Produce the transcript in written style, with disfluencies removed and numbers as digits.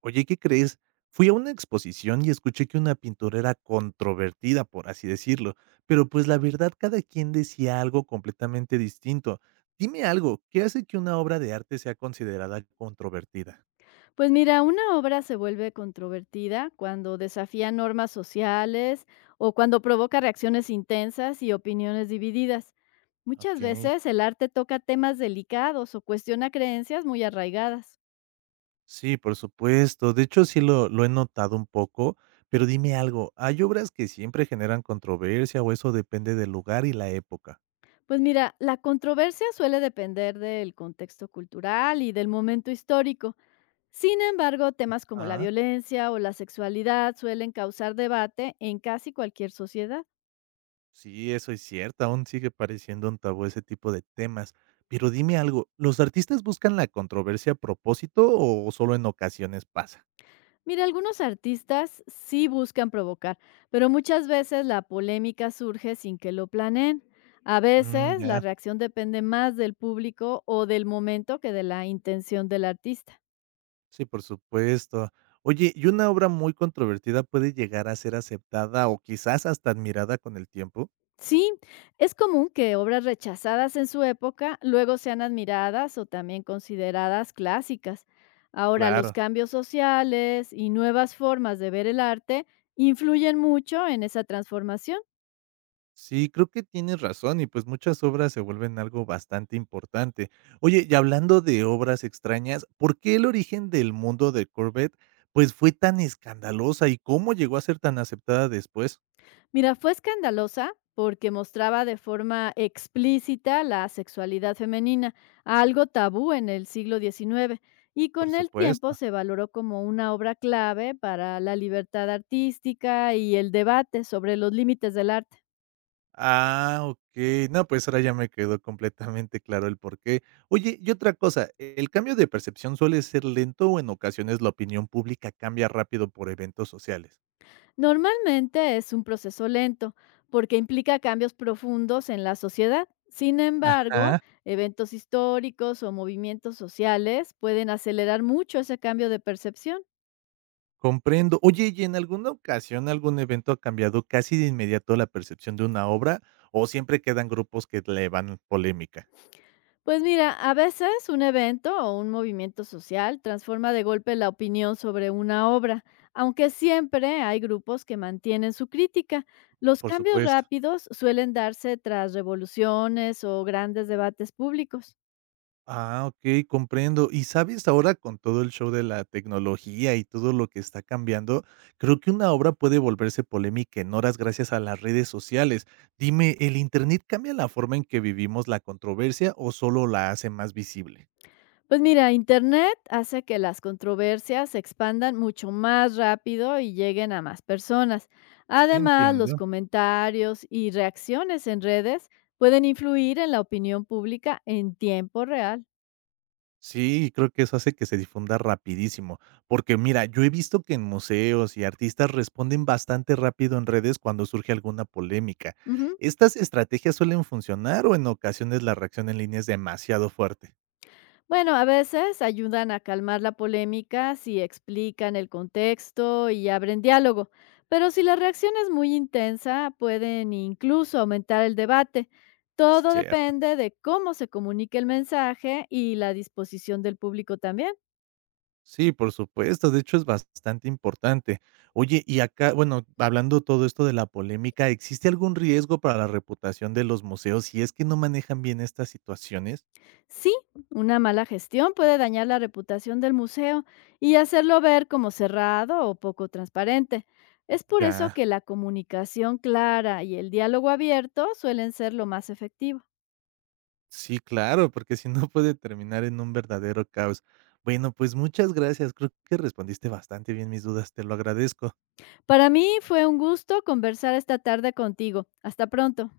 Oye, ¿qué crees? Fui a una exposición y escuché que una pintora era controvertida, por así decirlo, pero pues la verdad cada quien decía algo completamente distinto. Dime algo, ¿qué hace que una obra de arte sea considerada controvertida? Pues mira, una obra se vuelve controvertida cuando desafía normas sociales o cuando provoca reacciones intensas y opiniones divididas. Ok, Muchas veces el arte toca temas delicados o cuestiona creencias muy arraigadas. sí, por supuesto. De hecho, sí lo he notado un poco, pero dime algo, ¿hay obras que siempre generan controversia o eso depende del lugar y la época? Pues mira, la controversia suele depender del contexto cultural y del momento histórico. Sin embargo, temas como la Ah. violencia o la sexualidad suelen causar debate en casi cualquier sociedad. Sí, eso es cierto, aún sigue pareciendo un tabú ese tipo de temas. Pero dime algo, ¿los artistas buscan la controversia a propósito o solo en ocasiones pasa? Mira, algunos artistas sí buscan provocar, pero muchas veces la polémica surge sin que lo planeen. A Mm, veces la ya, reacción depende más del público o del momento que de la intención del artista. sí, por supuesto. Oye, ¿y una obra muy controvertida puede llegar a ser aceptada o quizás hasta admirada con el tiempo? Sí, es común que obras rechazadas en su época luego sean admiradas o también consideradas clásicas. Ahora, los Claro. cambios sociales y nuevas formas de ver el arte influyen mucho en esa transformación. Sí, creo que tienes razón y pues muchas obras se vuelven algo bastante importante. Oye, y hablando de obras extrañas, ¿por qué el origen del mundo de Corbett pues fue tan escandalosa y cómo llegó a ser tan aceptada después? Mira, fue escandalosa porque mostraba de forma explícita la sexualidad femenina, algo tabú en el siglo XIX, y Por con el supuesto. tiempo se valoró como una obra clave para la libertad artística y el debate sobre los límites del arte. Ah, ok. No, pues ahora ya me quedó completamente claro el porqué. Oye, y otra cosa, ¿el cambio de percepción suele ser lento o en ocasiones la opinión pública cambia rápido por eventos sociales? Normalmente es un proceso lento porque implica cambios profundos en la sociedad. Sin embargo, Ajá. eventos históricos o movimientos sociales pueden acelerar mucho ese cambio de percepción. Comprendo. Oye, ¿y en alguna ocasión algún evento ha cambiado casi de inmediato la percepción de una obra o siempre quedan grupos que le van polémica? Pues mira, a veces un evento o un movimiento social transforma de golpe la opinión sobre una obra, aunque siempre hay grupos que mantienen su crítica. Los Por cambios supuesto. rápidos suelen darse tras revoluciones o grandes debates públicos. Ah, ok, comprendo. Y sabes, ahora con todo el show de la tecnología y todo lo que está cambiando, creo que una obra puede volverse polémica en horas gracias a las redes sociales. Dime, ¿el Internet cambia la forma en que vivimos la controversia o solo la hace más visible? Pues mira, Internet hace que las controversias se expandan mucho más rápido y lleguen a más personas. Además, los Entiendo. comentarios y reacciones en redes pueden influir en la opinión pública en tiempo real. Sí, creo que eso hace que se difunda rapidísimo, porque mira, yo he visto que en museos y artistas responden bastante rápido en redes cuando surge alguna polémica. Ujú. ¿Estas estrategias suelen funcionar o en ocasiones la reacción en línea es demasiado fuerte? Bueno, a veces ayudan a calmar la polémica si explican el contexto y abren diálogo, pero si la reacción es muy intensa, pueden incluso aumentar el debate. Todo Cierto. depende de cómo se comunique el mensaje y la disposición del público también. Sí, por supuesto, de hecho es bastante importante. Oye, y acá, bueno, hablando todo esto de la polémica, ¿existe algún riesgo para la reputación de los museos si es que no manejan bien estas situaciones? Sí, una mala gestión puede dañar la reputación del museo y hacerlo ver como cerrado o poco transparente. Es por eso Ya. que la comunicación clara y el diálogo abierto suelen ser lo más efectivo. Sí, claro, porque si no puede terminar en un verdadero caos. Bueno, pues muchas gracias. Creo que respondiste bastante bien mis dudas. Te lo agradezco. Para mí fue un gusto conversar esta tarde contigo. Hasta pronto.